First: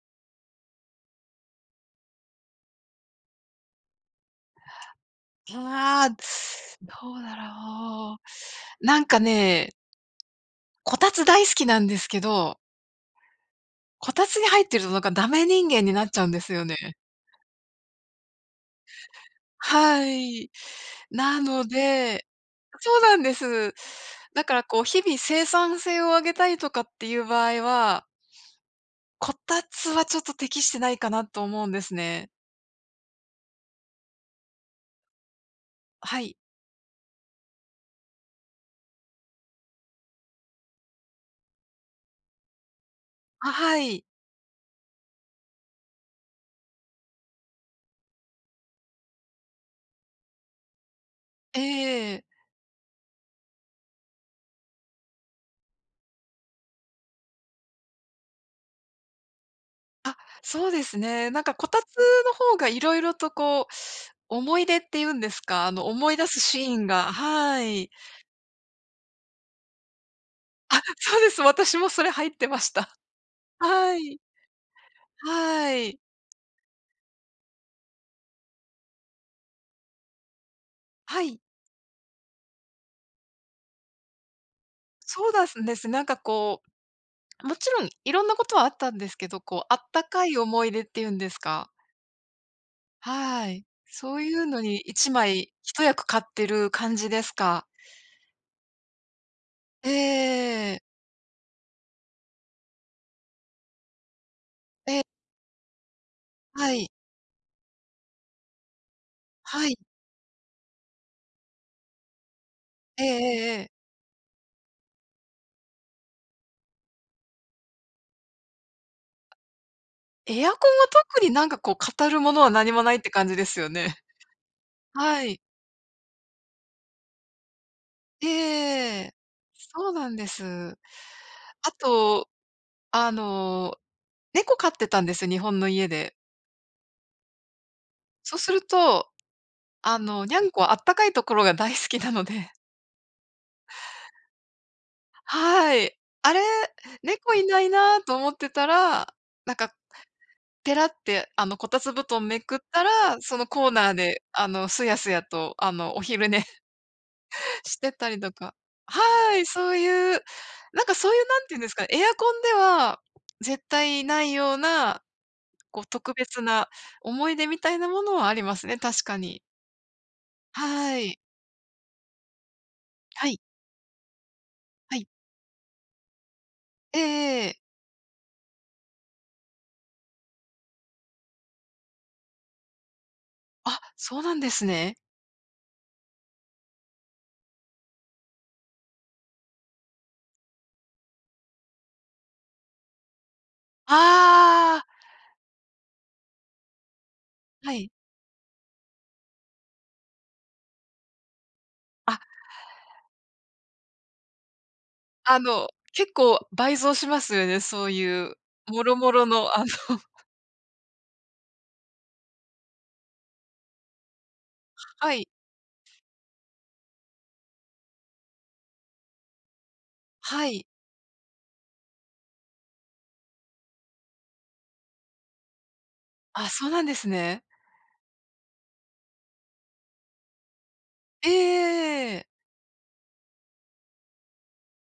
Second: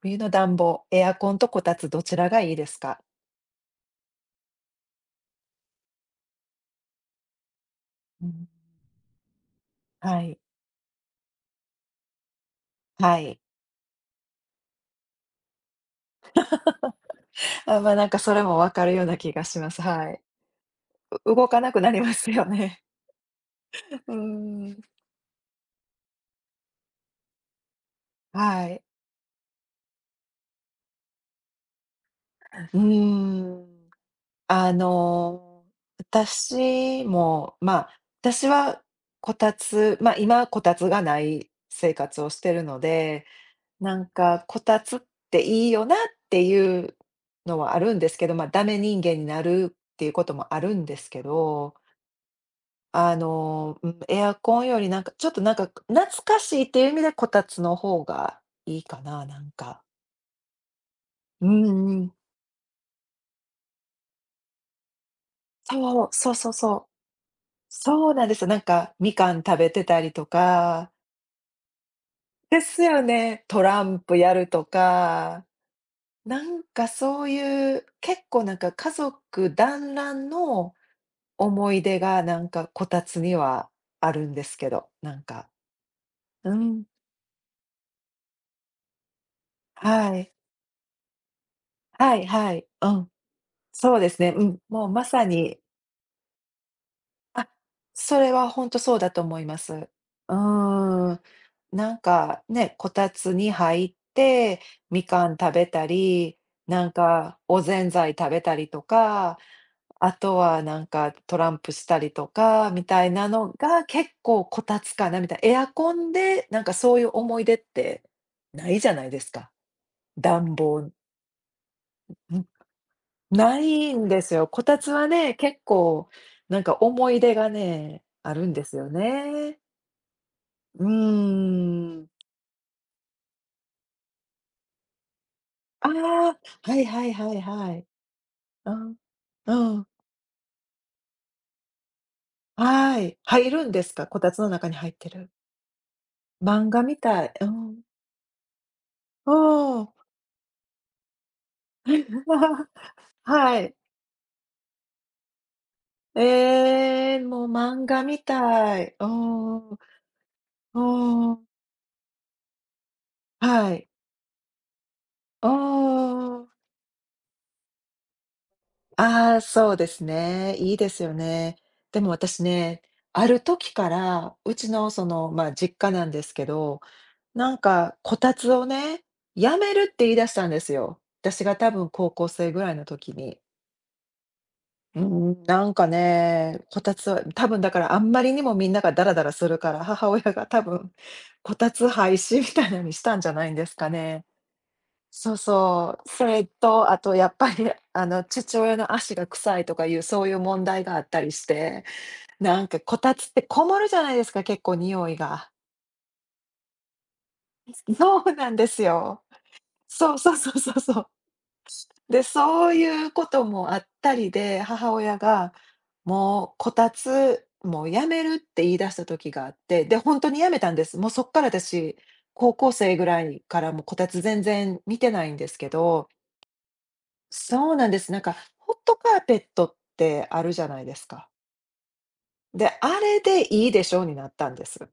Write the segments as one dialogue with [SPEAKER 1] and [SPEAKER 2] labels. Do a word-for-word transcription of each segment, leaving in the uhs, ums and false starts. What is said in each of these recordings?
[SPEAKER 1] 冬の暖房エアコンとこたつどちらがいいですか？
[SPEAKER 2] ああ、どうだろ
[SPEAKER 1] うん。
[SPEAKER 2] う。なんかね
[SPEAKER 1] はい。
[SPEAKER 2] こたつ大好きなんですけど
[SPEAKER 1] はい。
[SPEAKER 2] こたつに入ってるとなんかダメ人間になっちゃうんですよね。
[SPEAKER 1] あ、ま、なんかそれも分かるような気がします。
[SPEAKER 2] は
[SPEAKER 1] はい。
[SPEAKER 2] い。
[SPEAKER 1] う
[SPEAKER 2] な
[SPEAKER 1] 動か
[SPEAKER 2] の
[SPEAKER 1] なくなりま
[SPEAKER 2] で、
[SPEAKER 1] すよね。
[SPEAKER 2] そうなんです。
[SPEAKER 1] う
[SPEAKER 2] だから
[SPEAKER 1] ー
[SPEAKER 2] こう
[SPEAKER 1] ん。
[SPEAKER 2] 日々生産性を上げたいとかっていう場合は
[SPEAKER 1] はい。
[SPEAKER 2] こたつはちょっと適してないかなと思うんですね。
[SPEAKER 1] うーん、あの、
[SPEAKER 2] はい。
[SPEAKER 1] 私もまあ、私はこたつま、今はこたつがない生活をしてるので、
[SPEAKER 2] あ、は
[SPEAKER 1] な
[SPEAKER 2] い。
[SPEAKER 1] んかこたつっていいよなっていうのはあるんですけど、まあダメ人間になるっていうこともあるんですけど
[SPEAKER 2] ええ。
[SPEAKER 1] あの、んエアコンよりなんか、ちょっとなんか懐かしいっていう意味でこたつの方がいいかな、なんか。
[SPEAKER 2] あ、そうですね。なん
[SPEAKER 1] う
[SPEAKER 2] か
[SPEAKER 1] ん
[SPEAKER 2] こたつ
[SPEAKER 1] うん。
[SPEAKER 2] の方が色々とこう思い出って言うんですかあの、
[SPEAKER 1] そう、
[SPEAKER 2] 思い出
[SPEAKER 1] そう
[SPEAKER 2] す
[SPEAKER 1] そう
[SPEAKER 2] シ
[SPEAKER 1] そ
[SPEAKER 2] ーン
[SPEAKER 1] う。
[SPEAKER 2] が、はい。
[SPEAKER 1] そうなんですよ。なんか、みかん食べてたりと
[SPEAKER 2] あ、
[SPEAKER 1] か
[SPEAKER 2] そうです。私もそれ入ってま
[SPEAKER 1] で
[SPEAKER 2] し
[SPEAKER 1] す
[SPEAKER 2] た。
[SPEAKER 1] よね、トラ
[SPEAKER 2] は
[SPEAKER 1] ンプ
[SPEAKER 2] い。
[SPEAKER 1] やるとか。
[SPEAKER 2] はい。
[SPEAKER 1] なんかそういう、結構なんか家族団らんの
[SPEAKER 2] はい。
[SPEAKER 1] 思い出がなんかこたつにはあるんですけど、なん
[SPEAKER 2] そうだ
[SPEAKER 1] か。
[SPEAKER 2] すんです。なんか
[SPEAKER 1] うー
[SPEAKER 2] こ
[SPEAKER 1] ん。
[SPEAKER 2] う、もちろん色んなことはあったんですけど、こうあった
[SPEAKER 1] は
[SPEAKER 2] か
[SPEAKER 1] い。
[SPEAKER 2] い思い出っていうんですか。
[SPEAKER 1] はいはい。うん。
[SPEAKER 2] はい。
[SPEAKER 1] そうで
[SPEAKER 2] そ
[SPEAKER 1] す
[SPEAKER 2] う
[SPEAKER 1] ね。
[SPEAKER 2] い
[SPEAKER 1] う
[SPEAKER 2] う
[SPEAKER 1] ん、
[SPEAKER 2] のに
[SPEAKER 1] もうま
[SPEAKER 2] 一
[SPEAKER 1] さ
[SPEAKER 2] 枚
[SPEAKER 1] に。
[SPEAKER 2] 一役買ってる感じです
[SPEAKER 1] あ、
[SPEAKER 2] か。
[SPEAKER 1] それはほんとそうだと思います。う
[SPEAKER 2] ええ。
[SPEAKER 1] ーん。なんか、ね、こたつに入って、
[SPEAKER 2] え。
[SPEAKER 1] みかん食べたり、
[SPEAKER 2] は
[SPEAKER 1] な
[SPEAKER 2] い。
[SPEAKER 1] んかおぜんざい食べたりとか。
[SPEAKER 2] はい。
[SPEAKER 1] あとはなんかトランプしたりとか、みた
[SPEAKER 2] ええ
[SPEAKER 1] いな
[SPEAKER 2] え
[SPEAKER 1] の
[SPEAKER 2] えええ。
[SPEAKER 1] が結構こたつかな、みたい。エアコンで、なんかそういう思い出ってないじゃないですか。
[SPEAKER 2] エアコン
[SPEAKER 1] 暖
[SPEAKER 2] は
[SPEAKER 1] 房
[SPEAKER 2] 特になんかこう語るものは何もないって感じで
[SPEAKER 1] な
[SPEAKER 2] すよね？
[SPEAKER 1] いんですよ、こたつは
[SPEAKER 2] は
[SPEAKER 1] ね、
[SPEAKER 2] い。
[SPEAKER 1] 結構なんか思い出がね、あるんですよ
[SPEAKER 2] ええ、
[SPEAKER 1] ね。
[SPEAKER 2] そうなんです。
[SPEAKER 1] うー
[SPEAKER 2] あ
[SPEAKER 1] ん。
[SPEAKER 2] と、あの猫飼ってたんです、日本の
[SPEAKER 1] あ
[SPEAKER 2] 家で。
[SPEAKER 1] あ、はいはいはいはい。
[SPEAKER 2] そうする
[SPEAKER 1] うん。
[SPEAKER 2] と、
[SPEAKER 1] うん。
[SPEAKER 2] あの、ニャンコ、あったかいところが大好きなので。
[SPEAKER 1] はい、入るんですか？こたつの中に入ってる。
[SPEAKER 2] はい。あれ、
[SPEAKER 1] 漫画みたい、
[SPEAKER 2] 猫、
[SPEAKER 1] う
[SPEAKER 2] い
[SPEAKER 1] ー
[SPEAKER 2] ない
[SPEAKER 1] ん。
[SPEAKER 2] なと思ってたら、
[SPEAKER 1] う
[SPEAKER 2] なんか、
[SPEAKER 1] ーん。
[SPEAKER 2] ペラってあのこたつ
[SPEAKER 1] え、
[SPEAKER 2] 布
[SPEAKER 1] う
[SPEAKER 2] 団めくっ
[SPEAKER 1] わ。
[SPEAKER 2] たら、その
[SPEAKER 1] は
[SPEAKER 2] コー
[SPEAKER 1] い。
[SPEAKER 2] ナーであの、すやすやとあのお昼寝
[SPEAKER 1] ええ、もう
[SPEAKER 2] し
[SPEAKER 1] 漫
[SPEAKER 2] て
[SPEAKER 1] 画
[SPEAKER 2] た
[SPEAKER 1] み
[SPEAKER 2] りとか。
[SPEAKER 1] たい。うー
[SPEAKER 2] はい、
[SPEAKER 1] ん。
[SPEAKER 2] そう
[SPEAKER 1] う
[SPEAKER 2] いうなんかそういう、
[SPEAKER 1] ー
[SPEAKER 2] 何
[SPEAKER 1] ん。
[SPEAKER 2] て言うんですかね、エアコンでは絶
[SPEAKER 1] はい。
[SPEAKER 2] 対ないような、
[SPEAKER 1] あ
[SPEAKER 2] こう特別
[SPEAKER 1] あ。
[SPEAKER 2] な思い出みたいなものはありますね、確か
[SPEAKER 1] ああ、
[SPEAKER 2] に。
[SPEAKER 1] そうですね。いいで
[SPEAKER 2] は
[SPEAKER 1] すよ
[SPEAKER 2] い。
[SPEAKER 1] ね。でも私ね、あ
[SPEAKER 2] はい。
[SPEAKER 1] る時から、うちの
[SPEAKER 2] は
[SPEAKER 1] そ
[SPEAKER 2] い。
[SPEAKER 1] の、まあ実家なんですけど、
[SPEAKER 2] えええ
[SPEAKER 1] な
[SPEAKER 2] え。
[SPEAKER 1] んかこたつをね、やめるって言い出したんですよ。私が多分高校生ぐらいの時に。
[SPEAKER 2] あ、そうなんですね。
[SPEAKER 1] うーん、なんかね、こたつは多分だから、あんまりにもみんながダラダラするから、母親が多分こたつ廃止みたいなにしたんじゃないんですかね。
[SPEAKER 2] ああ。
[SPEAKER 1] そうそう。それと、あとやっぱり
[SPEAKER 2] はい。
[SPEAKER 1] あの父親の足が臭いとかいう、そういう問題があったりして、
[SPEAKER 2] あ。
[SPEAKER 1] なんかこたつってこもるじゃないですか、結構匂い
[SPEAKER 2] あ
[SPEAKER 1] が。
[SPEAKER 2] の、結構倍増しますよね、そうい
[SPEAKER 1] そう
[SPEAKER 2] う、
[SPEAKER 1] なんです
[SPEAKER 2] もろも
[SPEAKER 1] よ。
[SPEAKER 2] ろの、あの。
[SPEAKER 1] そうそうそうそうそう。で、そういうこともあったりで、母
[SPEAKER 2] は
[SPEAKER 1] 親
[SPEAKER 2] い。
[SPEAKER 1] が、もうこたつ、もうやめるって言い出した時があって、で、本当に
[SPEAKER 2] は
[SPEAKER 1] やめ
[SPEAKER 2] い。
[SPEAKER 1] たんです。もう、そっから私高校生ぐらいからもうこたつ全然見てないんですけど。
[SPEAKER 2] あ、そうなんですね。
[SPEAKER 1] そうなんです。なんかホットカーペットってあるじゃないです
[SPEAKER 2] え
[SPEAKER 1] か？
[SPEAKER 2] えええええ。
[SPEAKER 1] で、あれでいいでしょうになったんです。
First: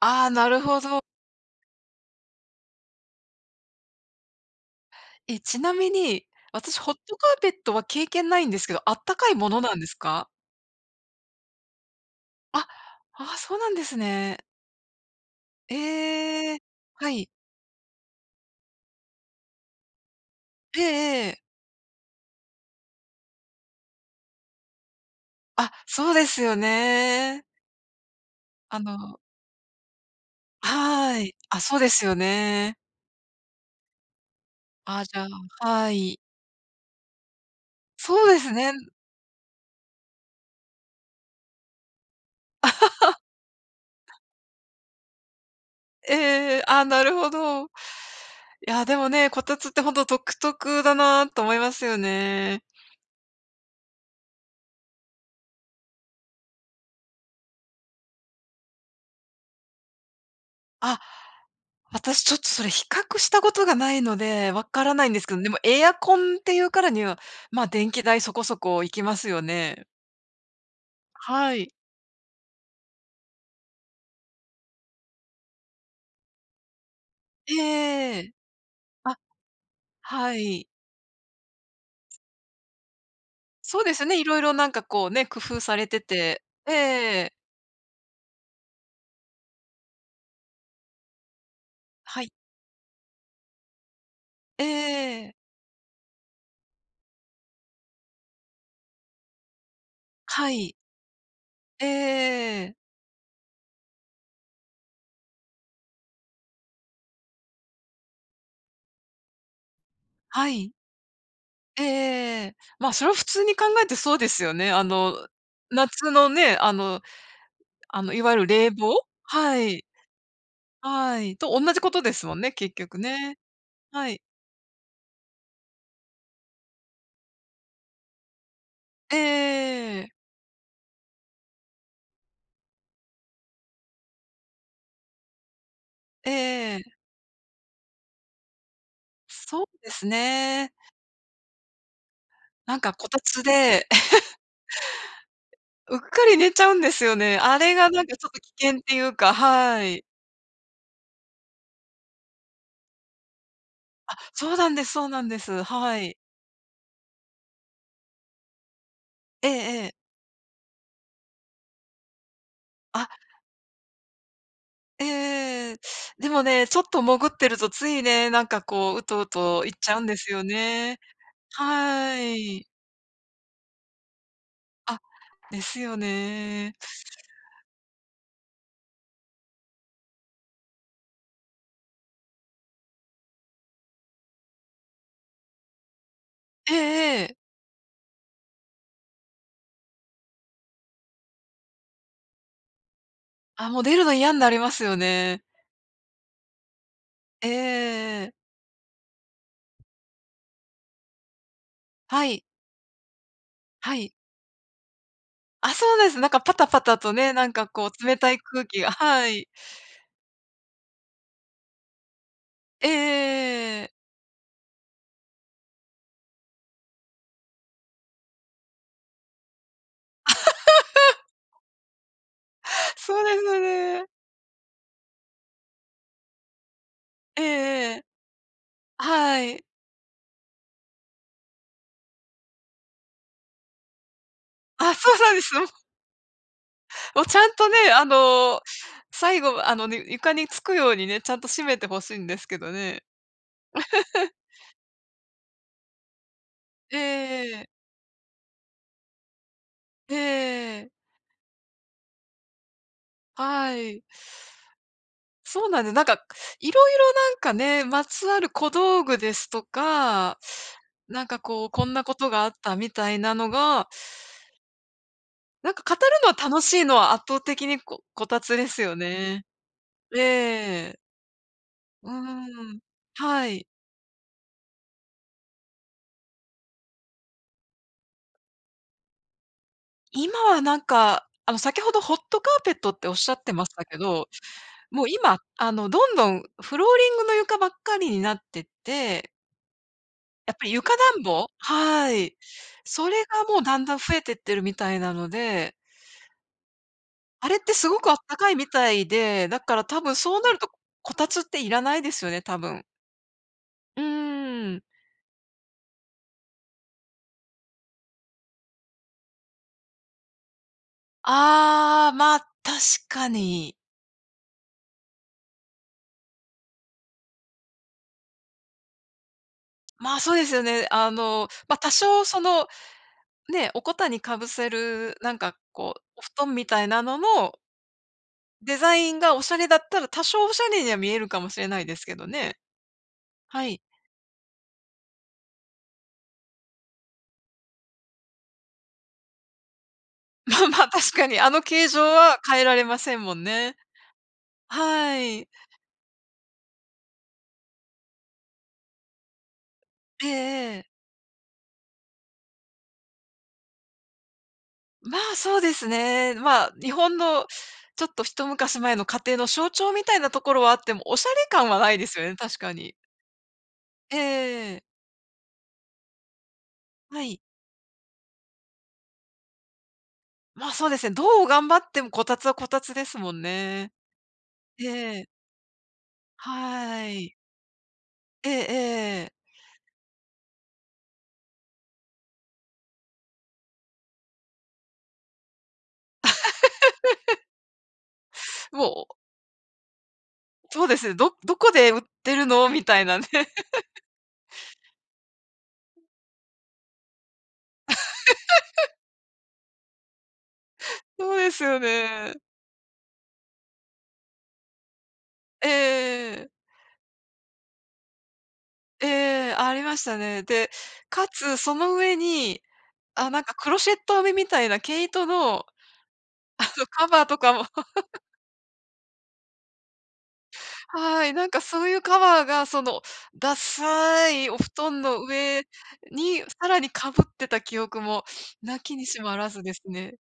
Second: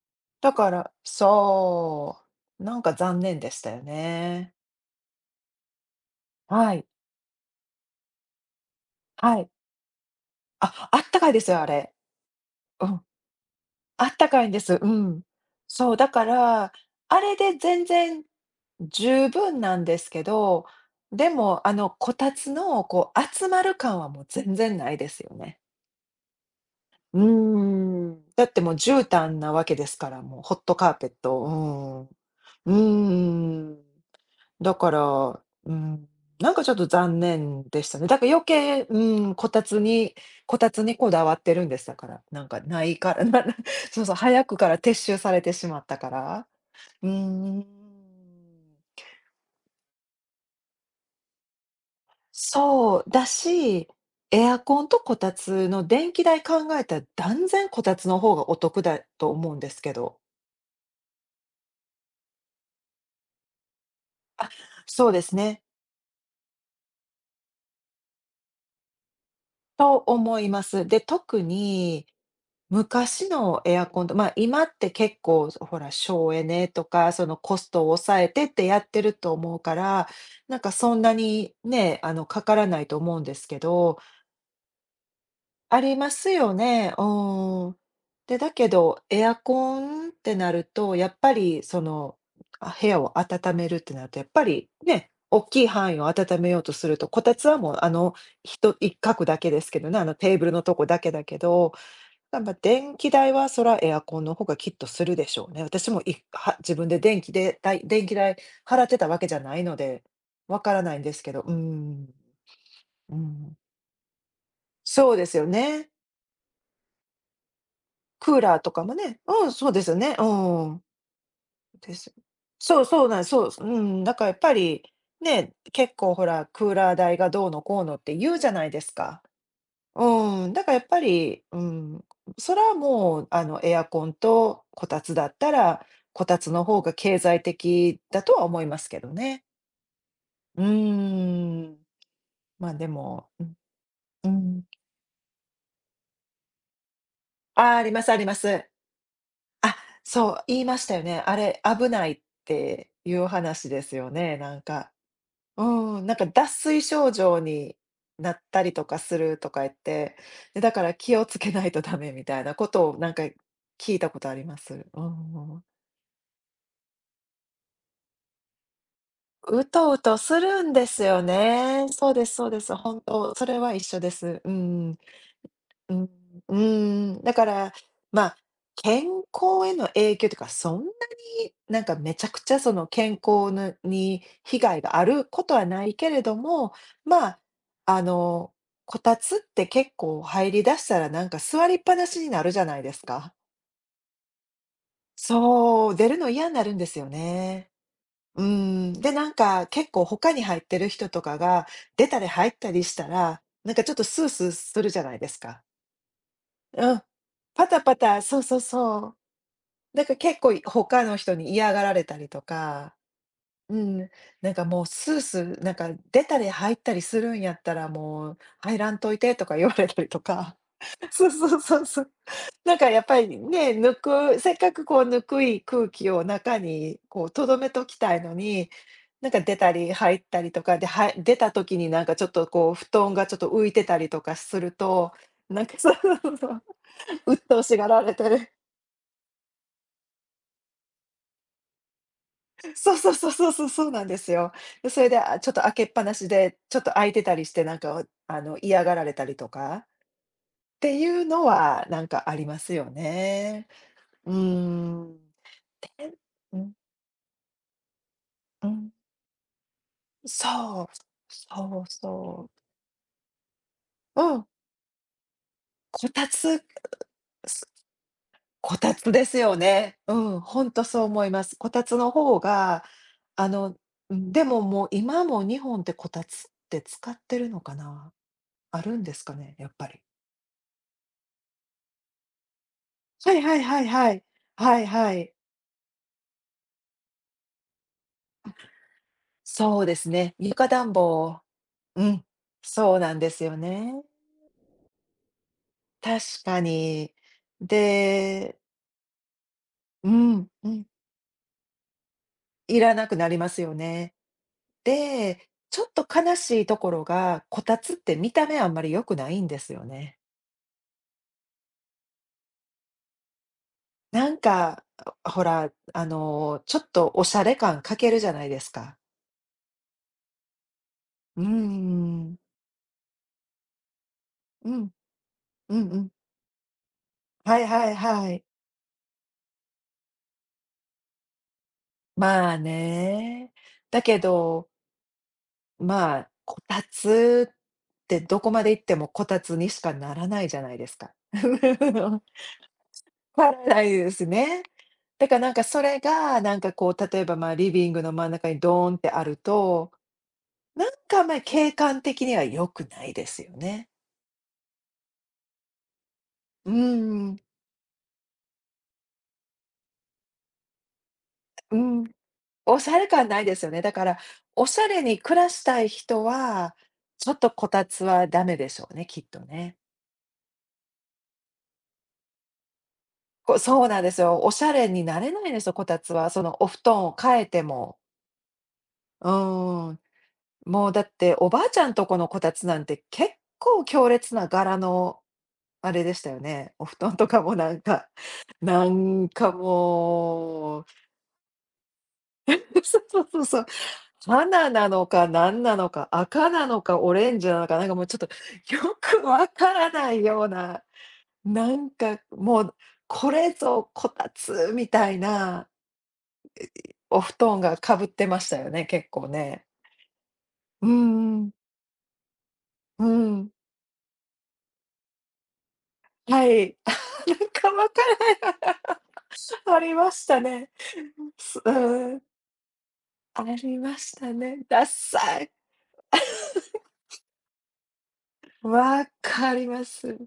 [SPEAKER 2] ああ、な
[SPEAKER 1] だ
[SPEAKER 2] る
[SPEAKER 1] か
[SPEAKER 2] ほ
[SPEAKER 1] ら、
[SPEAKER 2] ど。
[SPEAKER 1] そう、なんか残念でしたよね。
[SPEAKER 2] え、ちなみに、
[SPEAKER 1] は
[SPEAKER 2] 私
[SPEAKER 1] い。
[SPEAKER 2] ホットカーペットは経験ないんですけど、あったかい
[SPEAKER 1] はい。
[SPEAKER 2] ものなんですか？
[SPEAKER 1] あ、あったかいですよ、あれ。
[SPEAKER 2] あ、
[SPEAKER 1] うん。
[SPEAKER 2] ああ、そうなんです
[SPEAKER 1] あった
[SPEAKER 2] ね。
[SPEAKER 1] かいんです、うん。そう、だか
[SPEAKER 2] ええ、
[SPEAKER 1] ら、
[SPEAKER 2] は
[SPEAKER 1] あ
[SPEAKER 2] い。
[SPEAKER 1] れで全然十分なんですけど、
[SPEAKER 2] えええ
[SPEAKER 1] で
[SPEAKER 2] え。
[SPEAKER 1] もあのこたつのこう、集まる感はもう全然ないですよね。
[SPEAKER 2] あ、そうですよ
[SPEAKER 1] う
[SPEAKER 2] ね。
[SPEAKER 1] ーん。だってもう
[SPEAKER 2] あ
[SPEAKER 1] 絨
[SPEAKER 2] の
[SPEAKER 1] 毯なわけですから、もう、ホットカーペッ
[SPEAKER 2] はい。あ、そうです
[SPEAKER 1] ト、
[SPEAKER 2] よ
[SPEAKER 1] うーん。う
[SPEAKER 2] ね。
[SPEAKER 1] ーん。だか
[SPEAKER 2] あ、じゃ
[SPEAKER 1] ら
[SPEAKER 2] あ
[SPEAKER 1] う
[SPEAKER 2] は
[SPEAKER 1] ん、
[SPEAKER 2] い。
[SPEAKER 1] なんかちょっと残念でしたね。だ
[SPEAKER 2] そ
[SPEAKER 1] か
[SPEAKER 2] うで
[SPEAKER 1] 余
[SPEAKER 2] すね。
[SPEAKER 1] 計うーん、こたつにこたつにこだわってるんです、だから。なんか、ないか らなそうそう、早くから撤収されてしまったか
[SPEAKER 2] ええ
[SPEAKER 1] ら。
[SPEAKER 2] ええ、あ、な
[SPEAKER 1] うー
[SPEAKER 2] るほど。
[SPEAKER 1] ん。
[SPEAKER 2] いや、でもね、こたつってほんと独特だなと思いますよね。
[SPEAKER 1] そう、だし、エアコンとこたつの電気代考えたら断然こたつの方がお得だと思うんですけど。
[SPEAKER 2] あ、私ちょっとそれ比較したことがないの
[SPEAKER 1] あ、
[SPEAKER 2] で、分からな
[SPEAKER 1] そ
[SPEAKER 2] い
[SPEAKER 1] う
[SPEAKER 2] んで
[SPEAKER 1] で
[SPEAKER 2] す
[SPEAKER 1] す
[SPEAKER 2] けど、でも
[SPEAKER 1] ね。
[SPEAKER 2] エアコンっていうからには、まあ、電気代そこそこいきますよね。
[SPEAKER 1] と、思います。で、特
[SPEAKER 2] はい。
[SPEAKER 1] に、昔のエアコンとま、今って結構、そ、ほら、省エネとか、その
[SPEAKER 2] え
[SPEAKER 1] コストを抑
[SPEAKER 2] ええ
[SPEAKER 1] え
[SPEAKER 2] え。
[SPEAKER 1] てってやってる
[SPEAKER 2] あ、
[SPEAKER 1] と思うから、
[SPEAKER 2] は
[SPEAKER 1] なん
[SPEAKER 2] い。
[SPEAKER 1] かそんなに、ね、あのかからないと思うんですけ
[SPEAKER 2] そうで
[SPEAKER 1] ど
[SPEAKER 2] すね、色々なんかこうね、工夫さ
[SPEAKER 1] あ
[SPEAKER 2] れ
[SPEAKER 1] り
[SPEAKER 2] て
[SPEAKER 1] ます
[SPEAKER 2] て
[SPEAKER 1] よ
[SPEAKER 2] え
[SPEAKER 1] ね。う
[SPEAKER 2] え。
[SPEAKER 1] ーん。で、だけど、エアコンってなると、やっぱりその、
[SPEAKER 2] はい。
[SPEAKER 1] あ、部屋を温めるってなるとやっぱ
[SPEAKER 2] え
[SPEAKER 1] り、ね、
[SPEAKER 2] え。
[SPEAKER 1] おっきい範囲を温めようとすると、こたつはもうあの、ひと一角だけですけどね、あのテーブ
[SPEAKER 2] は
[SPEAKER 1] ルのと
[SPEAKER 2] い
[SPEAKER 1] こだけだけど。ばんば
[SPEAKER 2] ええ。
[SPEAKER 1] 電気代はそらエアコンの方がきっとするでしょうね。私もいは自分で電気でだい電気代払ってたわけじゃないので、
[SPEAKER 2] は
[SPEAKER 1] わ
[SPEAKER 2] い。
[SPEAKER 1] からないんですけど、うー
[SPEAKER 2] え
[SPEAKER 1] ん。
[SPEAKER 2] えええ。ま、それ
[SPEAKER 1] う
[SPEAKER 2] は普通に
[SPEAKER 1] ん。
[SPEAKER 2] 考えてそうですよね。あ
[SPEAKER 1] そうで
[SPEAKER 2] の
[SPEAKER 1] すよね。
[SPEAKER 2] 夏のね、あのあの、いわ
[SPEAKER 1] ク
[SPEAKER 2] ゆ
[SPEAKER 1] ー
[SPEAKER 2] る
[SPEAKER 1] ラー
[SPEAKER 2] 冷
[SPEAKER 1] とかも
[SPEAKER 2] 房
[SPEAKER 1] ねうん、
[SPEAKER 2] は
[SPEAKER 1] そうで
[SPEAKER 2] い、
[SPEAKER 1] すよね。うん。
[SPEAKER 2] はい、とおんなじこ
[SPEAKER 1] で
[SPEAKER 2] とで
[SPEAKER 1] す。
[SPEAKER 2] すもんね、結
[SPEAKER 1] そう、
[SPEAKER 2] 局
[SPEAKER 1] そうなんす、
[SPEAKER 2] ね。
[SPEAKER 1] そうすうん。
[SPEAKER 2] は
[SPEAKER 1] だ
[SPEAKER 2] い。
[SPEAKER 1] か、やっぱり、ね、結構ほら、クーラー代がどうのこうのって言うじゃないですか。
[SPEAKER 2] え
[SPEAKER 1] う
[SPEAKER 2] え。
[SPEAKER 1] ーん。だか、やっぱり、うん、それはもうあのエアコンとこたつだったら、こ
[SPEAKER 2] え
[SPEAKER 1] たつの方が
[SPEAKER 2] え。
[SPEAKER 1] 経済的だとは思いますけどね。
[SPEAKER 2] そうです
[SPEAKER 1] う
[SPEAKER 2] ね。
[SPEAKER 1] ーん、ま、
[SPEAKER 2] なん
[SPEAKER 1] で
[SPEAKER 2] かこた
[SPEAKER 1] も
[SPEAKER 2] つ
[SPEAKER 1] うん。
[SPEAKER 2] で
[SPEAKER 1] う ん。
[SPEAKER 2] うっかり寝ちゃうんですよね。あ
[SPEAKER 1] あ
[SPEAKER 2] れ
[SPEAKER 1] あ、あ
[SPEAKER 2] が
[SPEAKER 1] りま
[SPEAKER 2] なん
[SPEAKER 1] すあ
[SPEAKER 2] かち
[SPEAKER 1] り
[SPEAKER 2] ょっ
[SPEAKER 1] ま
[SPEAKER 2] と危
[SPEAKER 1] す。
[SPEAKER 2] 険っていうか、
[SPEAKER 1] あ、
[SPEAKER 2] はい。
[SPEAKER 1] そう、言いましたよね。あれ、危ないっていう話ですよ
[SPEAKER 2] あ、
[SPEAKER 1] ね、
[SPEAKER 2] そ
[SPEAKER 1] な
[SPEAKER 2] う
[SPEAKER 1] ん
[SPEAKER 2] なんで
[SPEAKER 1] か
[SPEAKER 2] すそうなんです。
[SPEAKER 1] う
[SPEAKER 2] は
[SPEAKER 1] ーん、な
[SPEAKER 2] い。
[SPEAKER 1] んか脱水症状になったりとかする
[SPEAKER 2] ええ
[SPEAKER 1] とか言っ
[SPEAKER 2] ええ。
[SPEAKER 1] て、で、だから気をつけないとダメみたいなことを
[SPEAKER 2] あ。
[SPEAKER 1] なんか聞いたことあります。うん。
[SPEAKER 2] ええ、でもね、ちょっと潜ってるとついね、なんかこう、うとう
[SPEAKER 1] う
[SPEAKER 2] といっち
[SPEAKER 1] と
[SPEAKER 2] ゃ
[SPEAKER 1] う
[SPEAKER 2] うん
[SPEAKER 1] と
[SPEAKER 2] です
[SPEAKER 1] す
[SPEAKER 2] よ
[SPEAKER 1] るんで
[SPEAKER 2] ね。
[SPEAKER 1] すよね。そう
[SPEAKER 2] は
[SPEAKER 1] ですそうで
[SPEAKER 2] い。
[SPEAKER 1] す。本当それは一緒です。うーん。
[SPEAKER 2] あ、です
[SPEAKER 1] う
[SPEAKER 2] よ
[SPEAKER 1] ん、う
[SPEAKER 2] ね。
[SPEAKER 1] ん、だから、ま、健康への影響ていうか、そんなになんかめちゃくちゃその健康ぬに、被害があることはないけれど
[SPEAKER 2] え
[SPEAKER 1] も、
[SPEAKER 2] えええ。
[SPEAKER 1] ま、あのこたつって結構入りだしたらなんか座りっぱなしになるじゃないですか。
[SPEAKER 2] あ、もう出るの嫌んなりますよね。
[SPEAKER 1] そう、出るのいやんなるんですよね。
[SPEAKER 2] ええ。
[SPEAKER 1] うーん。で、なんか結構他に入ってる人とかが、出た
[SPEAKER 2] は
[SPEAKER 1] り
[SPEAKER 2] い。
[SPEAKER 1] 入ったりしたら、なんかちょ
[SPEAKER 2] は
[SPEAKER 1] っと
[SPEAKER 2] い。
[SPEAKER 1] スースーするじゃないですか。
[SPEAKER 2] あ、そうです。なんかパタパ
[SPEAKER 1] う
[SPEAKER 2] タ
[SPEAKER 1] ん、
[SPEAKER 2] とね、なんか
[SPEAKER 1] パタ
[SPEAKER 2] こ
[SPEAKER 1] パ
[SPEAKER 2] う冷
[SPEAKER 1] タ、
[SPEAKER 2] た
[SPEAKER 1] そ
[SPEAKER 2] い
[SPEAKER 1] うそう
[SPEAKER 2] 空気が、
[SPEAKER 1] そう。
[SPEAKER 2] はい。
[SPEAKER 1] なんか結構い他の人に嫌がられたりとか、う
[SPEAKER 2] ええ。
[SPEAKER 1] ん、なんかもうスースーなんか出たり入ったりするんやったらもう入らんといてとか言われたりとか。そ うそうそうそう。なんかやっ
[SPEAKER 2] そ
[SPEAKER 1] ぱ
[SPEAKER 2] う
[SPEAKER 1] り
[SPEAKER 2] ですよ
[SPEAKER 1] ね、ぬ
[SPEAKER 2] ね。
[SPEAKER 1] くせっかくこう、温い空気を中にこう、
[SPEAKER 2] ええ
[SPEAKER 1] とどめとき
[SPEAKER 2] ええ。
[SPEAKER 1] たいのに、なんか
[SPEAKER 2] は
[SPEAKER 1] 出
[SPEAKER 2] い。
[SPEAKER 1] たり入ったりとかで、は出た時になんかちょっとこう布団がちょっと浮いてたりとかする
[SPEAKER 2] あ、そ
[SPEAKER 1] と、
[SPEAKER 2] そうです、
[SPEAKER 1] な
[SPEAKER 2] も
[SPEAKER 1] ん
[SPEAKER 2] う。
[SPEAKER 1] かそうそうそうそう。
[SPEAKER 2] もうちゃ
[SPEAKER 1] 鬱
[SPEAKER 2] ん
[SPEAKER 1] 陶
[SPEAKER 2] と
[SPEAKER 1] し
[SPEAKER 2] ね、
[SPEAKER 1] がら
[SPEAKER 2] あ
[SPEAKER 1] れてる。
[SPEAKER 2] の最後あの、にゅ床につくようにね、ちゃんと閉めて欲しいんですけど
[SPEAKER 1] そう
[SPEAKER 2] ね。
[SPEAKER 1] そうそうそうそう、そうなんです よ。で、それで、あ、ちょっと開けっぱなしで、ちょっと
[SPEAKER 2] え
[SPEAKER 1] 開いてたりして
[SPEAKER 2] え。
[SPEAKER 1] なんか、おあの嫌がられたりとかっ
[SPEAKER 2] ええ。
[SPEAKER 1] ていうのはなんかありますよね。
[SPEAKER 2] はい。
[SPEAKER 1] うーん。
[SPEAKER 2] そうなんで、なん
[SPEAKER 1] てん
[SPEAKER 2] か
[SPEAKER 1] うん。
[SPEAKER 2] 色々なんかね、まつわる
[SPEAKER 1] う
[SPEAKER 2] 小
[SPEAKER 1] ん。
[SPEAKER 2] 道具ですとか、
[SPEAKER 1] そう、
[SPEAKER 2] なんかこう
[SPEAKER 1] そう
[SPEAKER 2] こんなこと
[SPEAKER 1] そ
[SPEAKER 2] が
[SPEAKER 1] う。
[SPEAKER 2] あったみたいなのが
[SPEAKER 1] うん。
[SPEAKER 2] なんか語
[SPEAKER 1] こた
[SPEAKER 2] るの楽
[SPEAKER 1] つ、
[SPEAKER 2] しいのは圧倒
[SPEAKER 1] そ
[SPEAKER 2] 的にここたつで
[SPEAKER 1] こ
[SPEAKER 2] す
[SPEAKER 1] た
[SPEAKER 2] よ
[SPEAKER 1] つです
[SPEAKER 2] ね。
[SPEAKER 1] よね。うん、ほんと
[SPEAKER 2] ええ。
[SPEAKER 1] そう思います。こたつ
[SPEAKER 2] う
[SPEAKER 1] の方
[SPEAKER 2] ーん、
[SPEAKER 1] が
[SPEAKER 2] は
[SPEAKER 1] あ
[SPEAKER 2] い。
[SPEAKER 1] の、でももう今も日本ってこたつって使ってるのかな？あるんですかね？やっぱり。
[SPEAKER 2] 今はなんか、あの、先ほどホットカーペットっておっし
[SPEAKER 1] は
[SPEAKER 2] ゃ
[SPEAKER 1] い
[SPEAKER 2] って
[SPEAKER 1] はい
[SPEAKER 2] まし
[SPEAKER 1] は
[SPEAKER 2] た
[SPEAKER 1] い
[SPEAKER 2] け
[SPEAKER 1] はい。
[SPEAKER 2] ど、
[SPEAKER 1] はい
[SPEAKER 2] もう
[SPEAKER 1] はい。
[SPEAKER 2] 今、あの、どんどんフローリングの床ばっかりになっ
[SPEAKER 1] あ、
[SPEAKER 2] てって
[SPEAKER 1] そうですね、
[SPEAKER 2] やっぱ
[SPEAKER 1] 床
[SPEAKER 2] り床
[SPEAKER 1] 暖
[SPEAKER 2] 暖
[SPEAKER 1] 房
[SPEAKER 2] 房
[SPEAKER 1] う
[SPEAKER 2] は
[SPEAKER 1] ん、
[SPEAKER 2] い。
[SPEAKER 1] そう
[SPEAKER 2] そ
[SPEAKER 1] なん
[SPEAKER 2] れ
[SPEAKER 1] です
[SPEAKER 2] が
[SPEAKER 1] よ
[SPEAKER 2] もうだん
[SPEAKER 1] ね。
[SPEAKER 2] だん増えてってるみたいなので
[SPEAKER 1] 確かに、
[SPEAKER 2] あれってすごくあったかい
[SPEAKER 1] で
[SPEAKER 2] みたいで、だから多
[SPEAKER 1] うー
[SPEAKER 2] 分そう
[SPEAKER 1] ん、
[SPEAKER 2] なる
[SPEAKER 1] う
[SPEAKER 2] と
[SPEAKER 1] ん。
[SPEAKER 2] こたつっていらないですよね、多
[SPEAKER 1] い
[SPEAKER 2] 分。
[SPEAKER 1] らなくなりますよ
[SPEAKER 2] う
[SPEAKER 1] ね。
[SPEAKER 2] ーん。
[SPEAKER 1] で、ちょっと悲しいところが、こたつって見た目あんまり良くないんですよね。
[SPEAKER 2] ああ、まあ、確かに。
[SPEAKER 1] なんか、ほら、あの、ちょっとおしゃれ感欠けるじゃないですか。
[SPEAKER 2] まあ、そうですよね。あ
[SPEAKER 1] うん、
[SPEAKER 2] の、
[SPEAKER 1] う
[SPEAKER 2] ま、多少
[SPEAKER 1] ーん。
[SPEAKER 2] その、ね、おこたにかぶ
[SPEAKER 1] う
[SPEAKER 2] せ
[SPEAKER 1] ん。
[SPEAKER 2] るなんか
[SPEAKER 1] うん
[SPEAKER 2] こ
[SPEAKER 1] う
[SPEAKER 2] う
[SPEAKER 1] ん。
[SPEAKER 2] お布団みたいなのの
[SPEAKER 1] はいはいはい。
[SPEAKER 2] デザインがおしゃれだったら、多少おしゃれには見えるかもしれないですけど
[SPEAKER 1] ま
[SPEAKER 2] ね。
[SPEAKER 1] あね。
[SPEAKER 2] はい。
[SPEAKER 1] だけどまあ、こたつってどこまでいってもこたつにしかならないじゃ
[SPEAKER 2] まあ
[SPEAKER 1] ない
[SPEAKER 2] ま
[SPEAKER 1] で
[SPEAKER 2] あ
[SPEAKER 1] す
[SPEAKER 2] 確
[SPEAKER 1] か。
[SPEAKER 2] かにあの形状 は変えられませんもん
[SPEAKER 1] 変わら
[SPEAKER 2] ね。
[SPEAKER 1] ないですね。
[SPEAKER 2] は
[SPEAKER 1] だから
[SPEAKER 2] い。
[SPEAKER 1] なんかそれがなんかこう、例えばまあ、リビングの真ん中にドーンってあると、
[SPEAKER 2] ええええ。
[SPEAKER 1] なんかあんまり景観的には良くないですよね。
[SPEAKER 2] まあ、そうですね、まあ、
[SPEAKER 1] う
[SPEAKER 2] 日本
[SPEAKER 1] ん。
[SPEAKER 2] のちょっと一昔前の家庭の象徴みたいなところはあっても、おしゃれ感
[SPEAKER 1] う
[SPEAKER 2] はない
[SPEAKER 1] ん、
[SPEAKER 2] ですよね、確か
[SPEAKER 1] おし
[SPEAKER 2] に。
[SPEAKER 1] ゃれ感ないですよね。だから、お
[SPEAKER 2] え
[SPEAKER 1] し
[SPEAKER 2] え。
[SPEAKER 1] ゃれに暮らしたい人は、
[SPEAKER 2] は
[SPEAKER 1] ちょっ
[SPEAKER 2] い。
[SPEAKER 1] とこたつはダメでしょうね、きっとね。
[SPEAKER 2] まあ、そうですね。どう頑張ってもこたつはこたつですもん
[SPEAKER 1] こう、そう
[SPEAKER 2] ね。
[SPEAKER 1] なんですよ。おしゃれに
[SPEAKER 2] え
[SPEAKER 1] な
[SPEAKER 2] え。
[SPEAKER 1] れないんですよ、こたつは。そのお布団
[SPEAKER 2] は
[SPEAKER 1] を
[SPEAKER 2] い。
[SPEAKER 1] 替えても。
[SPEAKER 2] ええ-
[SPEAKER 1] う
[SPEAKER 2] ええ。
[SPEAKER 1] ーん。もうだって、おばあちゃんとこのこたつなんて結構強烈な柄のあれでしたよね。お布団とか もなんか、な
[SPEAKER 2] もう。
[SPEAKER 1] んかも
[SPEAKER 2] そ
[SPEAKER 1] う。
[SPEAKER 2] うですね、どどこで売ってる
[SPEAKER 1] え、
[SPEAKER 2] の？み
[SPEAKER 1] そ
[SPEAKER 2] た
[SPEAKER 1] う
[SPEAKER 2] いな
[SPEAKER 1] そ
[SPEAKER 2] ね。
[SPEAKER 1] うそうそう、花なのか何なのか、赤なのかオレンジなのか、なんかもうちょっと よくわからないような、
[SPEAKER 2] そうです
[SPEAKER 1] な
[SPEAKER 2] よ
[SPEAKER 1] んか
[SPEAKER 2] ね。
[SPEAKER 1] もうこれぞこたつみたいな。
[SPEAKER 2] ええ。
[SPEAKER 1] お布団がかぶってましたよね、
[SPEAKER 2] え
[SPEAKER 1] 結構
[SPEAKER 2] え、
[SPEAKER 1] ね。
[SPEAKER 2] ありましたね。で、
[SPEAKER 1] う
[SPEAKER 2] か
[SPEAKER 1] んうん。
[SPEAKER 2] つその上に、
[SPEAKER 1] う
[SPEAKER 2] あ、なん
[SPEAKER 1] ん。
[SPEAKER 2] かクロシェット編みみたいな毛糸の、
[SPEAKER 1] は
[SPEAKER 2] あ
[SPEAKER 1] い。
[SPEAKER 2] の
[SPEAKER 1] あ、
[SPEAKER 2] カバー
[SPEAKER 1] な
[SPEAKER 2] と
[SPEAKER 1] ん
[SPEAKER 2] かも。
[SPEAKER 1] かわかるわ。ありましたね。
[SPEAKER 2] はい、なんかそういう
[SPEAKER 1] う
[SPEAKER 2] カ
[SPEAKER 1] ん。
[SPEAKER 2] バーがその
[SPEAKER 1] あ
[SPEAKER 2] ダ
[SPEAKER 1] りまし
[SPEAKER 2] サ
[SPEAKER 1] た
[SPEAKER 2] いお
[SPEAKER 1] ね、
[SPEAKER 2] 布
[SPEAKER 1] ダッ
[SPEAKER 2] 団の
[SPEAKER 1] サい。
[SPEAKER 2] 上にさらにか ぶってた記憶もなきに
[SPEAKER 1] 分
[SPEAKER 2] しもあら
[SPEAKER 1] か
[SPEAKER 2] ず
[SPEAKER 1] り
[SPEAKER 2] です
[SPEAKER 1] ま
[SPEAKER 2] ね。
[SPEAKER 1] す。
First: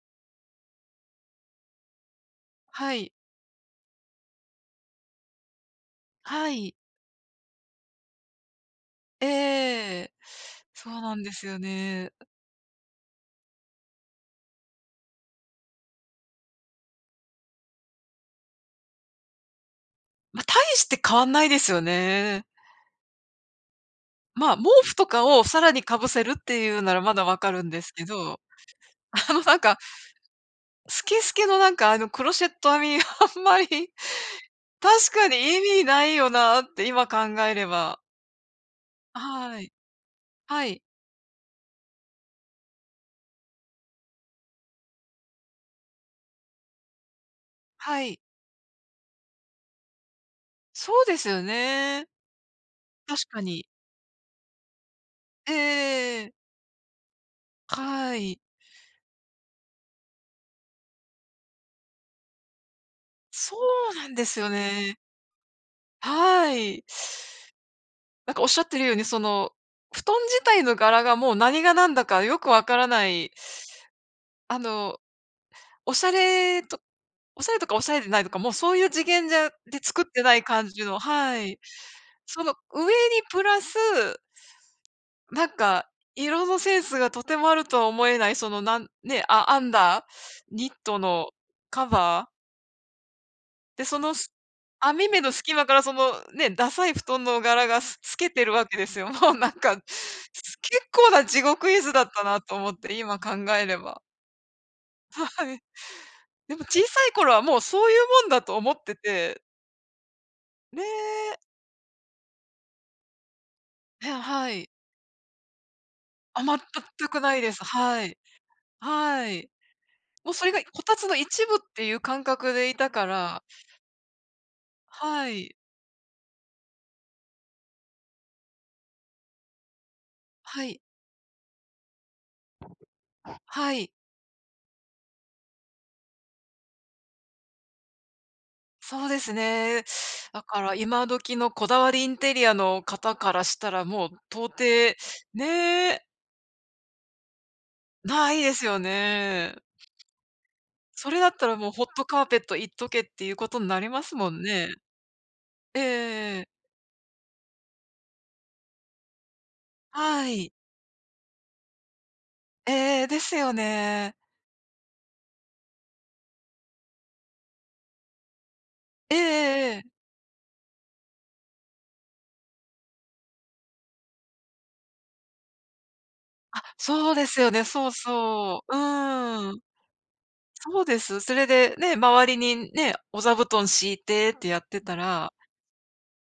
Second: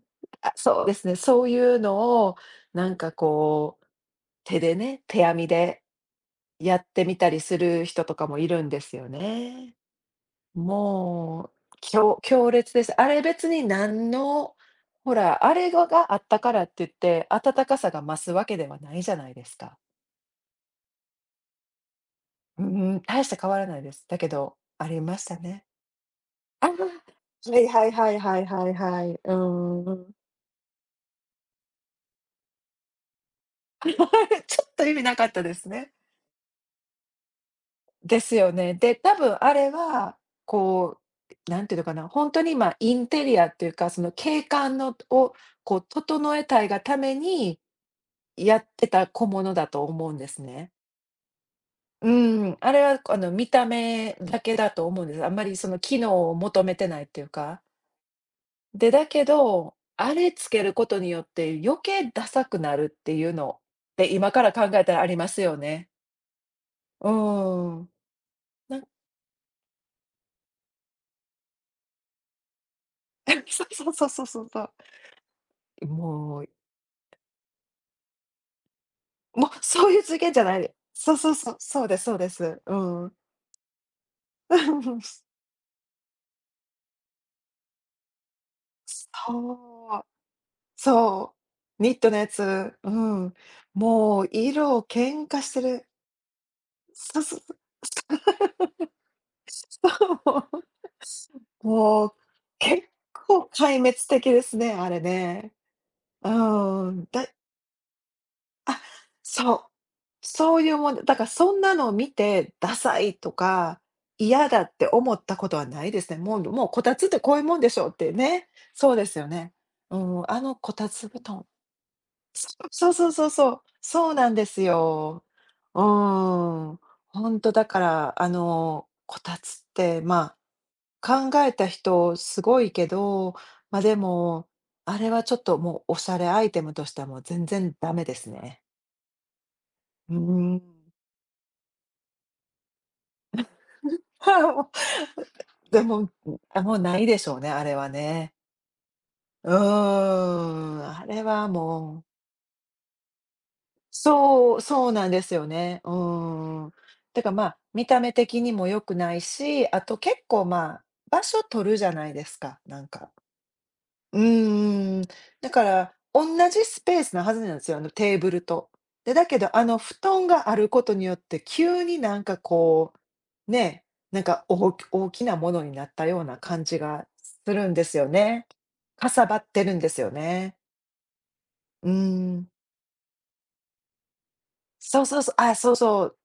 [SPEAKER 1] あ、そうですね、そういうのをな
[SPEAKER 2] は
[SPEAKER 1] ん
[SPEAKER 2] い。
[SPEAKER 1] かこう、手でね、手編みで
[SPEAKER 2] はい。
[SPEAKER 1] やってみたりする人とかもいるんですよね。
[SPEAKER 2] ええ、そうなんです
[SPEAKER 1] も
[SPEAKER 2] よ
[SPEAKER 1] う、き
[SPEAKER 2] ね。
[SPEAKER 1] ょう強烈です。あれ別に何の、ほら、あれがあったからっていって、暖かさが増すわけではないじゃないですか。
[SPEAKER 2] ま、大して変わんないですよね。
[SPEAKER 1] うんうん、大して変わらないです。だけ
[SPEAKER 2] まあ、
[SPEAKER 1] ど
[SPEAKER 2] 毛
[SPEAKER 1] あ
[SPEAKER 2] 布
[SPEAKER 1] り
[SPEAKER 2] と
[SPEAKER 1] ま
[SPEAKER 2] か
[SPEAKER 1] した
[SPEAKER 2] をさ
[SPEAKER 1] ね。
[SPEAKER 2] らに被せるって
[SPEAKER 1] あ、
[SPEAKER 2] い
[SPEAKER 1] ふん
[SPEAKER 2] う
[SPEAKER 1] ふん。
[SPEAKER 2] ならまだ分
[SPEAKER 1] き
[SPEAKER 2] かる
[SPEAKER 1] れい、
[SPEAKER 2] んで
[SPEAKER 1] は
[SPEAKER 2] す
[SPEAKER 1] い
[SPEAKER 2] け
[SPEAKER 1] はいは
[SPEAKER 2] ど、
[SPEAKER 1] いはいはい、う
[SPEAKER 2] あのなんか、
[SPEAKER 1] んうん。
[SPEAKER 2] スケスケのなんかあのクロシェット編み、あんまり、
[SPEAKER 1] ちょっと意味
[SPEAKER 2] 確
[SPEAKER 1] なか
[SPEAKER 2] か
[SPEAKER 1] っ
[SPEAKER 2] に
[SPEAKER 1] たで
[SPEAKER 2] 意
[SPEAKER 1] す
[SPEAKER 2] 味
[SPEAKER 1] ね。
[SPEAKER 2] ないよなって今考えれば。
[SPEAKER 1] ですよね。で、たぶんあ
[SPEAKER 2] は
[SPEAKER 1] れ
[SPEAKER 2] い。
[SPEAKER 1] は、
[SPEAKER 2] はい。
[SPEAKER 1] こう、何ていうのかな、ほんとにまあ、インテリアっていうか、その景観のを、こう整えたいがために
[SPEAKER 2] はい。
[SPEAKER 1] やってた小物だと思うんですね。
[SPEAKER 2] そうですよね。
[SPEAKER 1] うーん、あれは、こあ
[SPEAKER 2] 確
[SPEAKER 1] の
[SPEAKER 2] か
[SPEAKER 1] 見た
[SPEAKER 2] に。
[SPEAKER 1] 目だけだと思うんです。あんまりその機
[SPEAKER 2] え
[SPEAKER 1] 能
[SPEAKER 2] え。
[SPEAKER 1] を求めてないっていうか。
[SPEAKER 2] はい。
[SPEAKER 1] で、だけど、あれつけることによって余計ダサくなるっていう
[SPEAKER 2] そ
[SPEAKER 1] のっ
[SPEAKER 2] うな
[SPEAKER 1] て、
[SPEAKER 2] んで
[SPEAKER 1] 今
[SPEAKER 2] す
[SPEAKER 1] か
[SPEAKER 2] よ
[SPEAKER 1] ら考えた
[SPEAKER 2] ね。
[SPEAKER 1] らありますよね。
[SPEAKER 2] はい。
[SPEAKER 1] うーん。
[SPEAKER 2] なんかおっしゃって
[SPEAKER 1] な
[SPEAKER 2] る
[SPEAKER 1] ん
[SPEAKER 2] ように、その、布団自体の柄がもう何が何だかよくわからない。
[SPEAKER 1] そうそうそうそうそうそ
[SPEAKER 2] あ
[SPEAKER 1] う。
[SPEAKER 2] の、
[SPEAKER 1] い
[SPEAKER 2] おしゃ
[SPEAKER 1] もう
[SPEAKER 2] れとおしゃれとかおしゃれでないとかもうそういう次元じ
[SPEAKER 1] も
[SPEAKER 2] ゃ
[SPEAKER 1] う、
[SPEAKER 2] で
[SPEAKER 1] そうい
[SPEAKER 2] 作
[SPEAKER 1] う
[SPEAKER 2] っ
[SPEAKER 1] 次
[SPEAKER 2] て
[SPEAKER 1] 元
[SPEAKER 2] な
[SPEAKER 1] じゃ
[SPEAKER 2] い
[SPEAKER 1] ない
[SPEAKER 2] 感
[SPEAKER 1] の。
[SPEAKER 2] じの
[SPEAKER 1] そうそう
[SPEAKER 2] は
[SPEAKER 1] そう、
[SPEAKER 2] い。
[SPEAKER 1] そうですそうで
[SPEAKER 2] その
[SPEAKER 1] す。う
[SPEAKER 2] 上に
[SPEAKER 1] ん。
[SPEAKER 2] プラス [unintelligible]
[SPEAKER 1] うん。
[SPEAKER 2] なんか色のセンスがとてもあるとは思えない、そのなん
[SPEAKER 1] つ
[SPEAKER 2] ね、
[SPEAKER 1] と
[SPEAKER 2] あ編ん
[SPEAKER 1] う。
[SPEAKER 2] だニットの
[SPEAKER 1] そう。
[SPEAKER 2] カ
[SPEAKER 1] ニットの
[SPEAKER 2] バ
[SPEAKER 1] や
[SPEAKER 2] ー
[SPEAKER 1] つ。うん。
[SPEAKER 2] で、その
[SPEAKER 1] もう
[SPEAKER 2] す
[SPEAKER 1] 色、
[SPEAKER 2] 網目
[SPEAKER 1] 喧
[SPEAKER 2] の
[SPEAKER 1] 嘩し
[SPEAKER 2] 隙
[SPEAKER 1] て
[SPEAKER 2] 間から
[SPEAKER 1] る。
[SPEAKER 2] その、ね、ダサい布
[SPEAKER 1] そう
[SPEAKER 2] 団
[SPEAKER 1] そう
[SPEAKER 2] の
[SPEAKER 1] そう。
[SPEAKER 2] 柄がす透けてるわけですよ。もうなんか、
[SPEAKER 1] そう。
[SPEAKER 2] す
[SPEAKER 1] そ
[SPEAKER 2] 結構な地
[SPEAKER 1] う、
[SPEAKER 2] 獄絵図だ
[SPEAKER 1] も
[SPEAKER 2] っ
[SPEAKER 1] う
[SPEAKER 2] たなと思っ
[SPEAKER 1] 結
[SPEAKER 2] て、今考
[SPEAKER 1] 構
[SPEAKER 2] えれ
[SPEAKER 1] 壊滅
[SPEAKER 2] ば。
[SPEAKER 1] 的ですね、あれ
[SPEAKER 2] は
[SPEAKER 1] ね。
[SPEAKER 2] はい。
[SPEAKER 1] う
[SPEAKER 2] でも小
[SPEAKER 1] ん。
[SPEAKER 2] さい
[SPEAKER 1] だい
[SPEAKER 2] 頃はもうそういうもんだと思っ
[SPEAKER 1] あ、
[SPEAKER 2] てて。
[SPEAKER 1] そう。そういうもん、だから
[SPEAKER 2] ね。
[SPEAKER 1] そんなのを見て「ダサい」とか
[SPEAKER 2] いや、
[SPEAKER 1] 「嫌
[SPEAKER 2] は
[SPEAKER 1] だ」
[SPEAKER 2] い。
[SPEAKER 1] って思ったことはないですね。もう、
[SPEAKER 2] あ、
[SPEAKER 1] ど
[SPEAKER 2] まっ
[SPEAKER 1] もう、「こ
[SPEAKER 2] た
[SPEAKER 1] たつっ
[SPEAKER 2] た
[SPEAKER 1] て
[SPEAKER 2] く
[SPEAKER 1] こ
[SPEAKER 2] な
[SPEAKER 1] うい
[SPEAKER 2] い
[SPEAKER 1] う
[SPEAKER 2] で
[SPEAKER 1] もん
[SPEAKER 2] す。
[SPEAKER 1] でしょ」っ
[SPEAKER 2] は
[SPEAKER 1] て
[SPEAKER 2] い。
[SPEAKER 1] ね。そうですよ
[SPEAKER 2] はい。
[SPEAKER 1] ね。うん、
[SPEAKER 2] もう
[SPEAKER 1] あ
[SPEAKER 2] それ
[SPEAKER 1] の
[SPEAKER 2] が
[SPEAKER 1] こ
[SPEAKER 2] こ
[SPEAKER 1] た
[SPEAKER 2] たつ
[SPEAKER 1] つ
[SPEAKER 2] の
[SPEAKER 1] 布団。
[SPEAKER 2] 一部っていう感覚でい
[SPEAKER 1] そ
[SPEAKER 2] た
[SPEAKER 1] う
[SPEAKER 2] か
[SPEAKER 1] そうそうそう
[SPEAKER 2] ら。
[SPEAKER 1] そう。そうなんですよ。
[SPEAKER 2] はい。
[SPEAKER 1] うーん。ほんとだから、あの、こたつって、ま
[SPEAKER 2] はい。
[SPEAKER 1] あ、考えた人すごいけど、
[SPEAKER 2] は
[SPEAKER 1] ま、
[SPEAKER 2] い。
[SPEAKER 1] でも、あれはちょっともうおしゃれアイテムとしてはもう全然ダメですね。
[SPEAKER 2] そうですね。
[SPEAKER 1] う
[SPEAKER 2] だ
[SPEAKER 1] ん。
[SPEAKER 2] から、今時のこだわりインテリアの方から したらもう
[SPEAKER 1] はい、
[SPEAKER 2] 到
[SPEAKER 1] もう。
[SPEAKER 2] 底、
[SPEAKER 1] でも、
[SPEAKER 2] ね。
[SPEAKER 1] ん、あ、もうないでしょうね、あれはね。
[SPEAKER 2] 無いですよ
[SPEAKER 1] うー
[SPEAKER 2] ね。
[SPEAKER 1] ん、あ
[SPEAKER 2] それ
[SPEAKER 1] れ
[SPEAKER 2] だった
[SPEAKER 1] は
[SPEAKER 2] らもう、「ホッ
[SPEAKER 1] もう
[SPEAKER 2] トカーペットいっとけ」っていうことになりますもん
[SPEAKER 1] そう
[SPEAKER 2] ね。
[SPEAKER 1] そうなんですよ
[SPEAKER 2] え
[SPEAKER 1] ね。
[SPEAKER 2] ええ
[SPEAKER 1] う
[SPEAKER 2] えええ。
[SPEAKER 1] ーん。てか、まあ、見た目的にも良くないし、あと結
[SPEAKER 2] は
[SPEAKER 1] 構
[SPEAKER 2] い。
[SPEAKER 1] まあ、場所取るじゃないですか、
[SPEAKER 2] ええ
[SPEAKER 1] なん
[SPEAKER 2] ええ、
[SPEAKER 1] か。
[SPEAKER 2] ですよね。
[SPEAKER 1] うんうん。だから、おんなじスペースなはずなんですよ、あの、テーブルと。で、
[SPEAKER 2] ええ
[SPEAKER 1] だけどあ
[SPEAKER 2] えええ
[SPEAKER 1] の
[SPEAKER 2] え。
[SPEAKER 1] 布団があることによって急になんかこう、ね、なんか、おおき大きなものになったような
[SPEAKER 2] あ、
[SPEAKER 1] 感じが
[SPEAKER 2] そうですよ
[SPEAKER 1] す
[SPEAKER 2] ね、
[SPEAKER 1] るんで
[SPEAKER 2] そう
[SPEAKER 1] すよね。
[SPEAKER 2] そう、
[SPEAKER 1] かさばっ
[SPEAKER 2] うん。
[SPEAKER 1] てるんですよね。
[SPEAKER 2] そうです。それで
[SPEAKER 1] う
[SPEAKER 2] ね、周り
[SPEAKER 1] ん。
[SPEAKER 2] にね、お座布団敷いてってやってた
[SPEAKER 1] そうそう
[SPEAKER 2] ら
[SPEAKER 1] そう、あ、そうそ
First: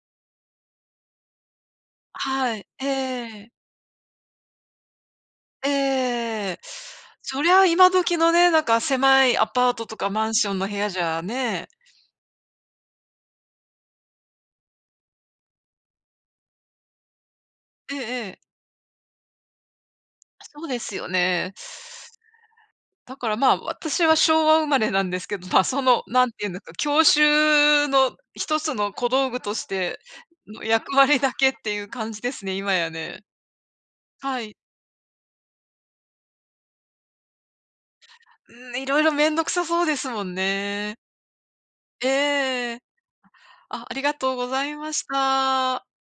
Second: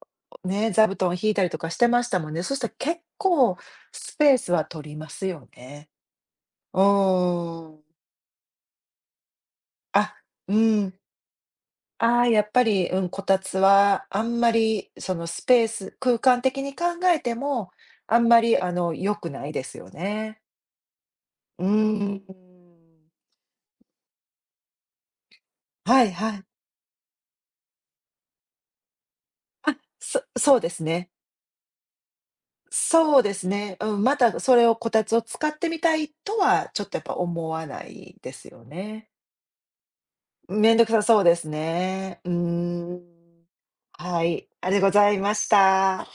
[SPEAKER 1] う、ね、座布団敷いたりとかしてましたもんね。そ
[SPEAKER 2] は
[SPEAKER 1] し
[SPEAKER 2] い、
[SPEAKER 1] たら
[SPEAKER 2] え
[SPEAKER 1] 結
[SPEAKER 2] え。
[SPEAKER 1] 構スペースは取りますよね。
[SPEAKER 2] ええ。
[SPEAKER 1] う
[SPEAKER 2] そりゃ
[SPEAKER 1] ーん。
[SPEAKER 2] 今時のね、なんか狭いアパートとか
[SPEAKER 1] あ、
[SPEAKER 2] マンショ
[SPEAKER 1] う
[SPEAKER 2] ンの部屋
[SPEAKER 1] ん。
[SPEAKER 2] じゃね
[SPEAKER 1] ああ、やっぱり、うん、こたつはあんまりその、スペース空間的に考えても、
[SPEAKER 2] ええ
[SPEAKER 1] あん
[SPEAKER 2] ええ。
[SPEAKER 1] まりあの良くないですよね。
[SPEAKER 2] そうですよね。
[SPEAKER 1] うーん。
[SPEAKER 2] だから、まあ私は昭和生まれなんですけど、まあ、そ
[SPEAKER 1] は
[SPEAKER 2] の
[SPEAKER 1] い
[SPEAKER 2] 何
[SPEAKER 1] は
[SPEAKER 2] て
[SPEAKER 1] い。
[SPEAKER 2] 言うんですか、郷愁のひとつの小道具とし
[SPEAKER 1] あ、
[SPEAKER 2] て
[SPEAKER 1] そそう
[SPEAKER 2] の
[SPEAKER 1] です
[SPEAKER 2] 役
[SPEAKER 1] ね。
[SPEAKER 2] 割だけっていう感じですね、今や
[SPEAKER 1] そう
[SPEAKER 2] ね。
[SPEAKER 1] ですね。うん、また
[SPEAKER 2] は
[SPEAKER 1] そ
[SPEAKER 2] い。
[SPEAKER 1] れを、こたつを使ってみたいとは、ちょっとやっぱ思わないです
[SPEAKER 2] う
[SPEAKER 1] よ
[SPEAKER 2] ーん、色
[SPEAKER 1] ね。
[SPEAKER 2] 々めんどくさそうですもん
[SPEAKER 1] うん、めんどく
[SPEAKER 2] ね。
[SPEAKER 1] さそうですね、う
[SPEAKER 2] ええ。
[SPEAKER 1] ん。
[SPEAKER 2] あ、ありが
[SPEAKER 1] は
[SPEAKER 2] とうご
[SPEAKER 1] い、
[SPEAKER 2] ざ
[SPEAKER 1] あ
[SPEAKER 2] い
[SPEAKER 1] り、ご
[SPEAKER 2] まし
[SPEAKER 1] ざいまし
[SPEAKER 2] た。
[SPEAKER 1] た。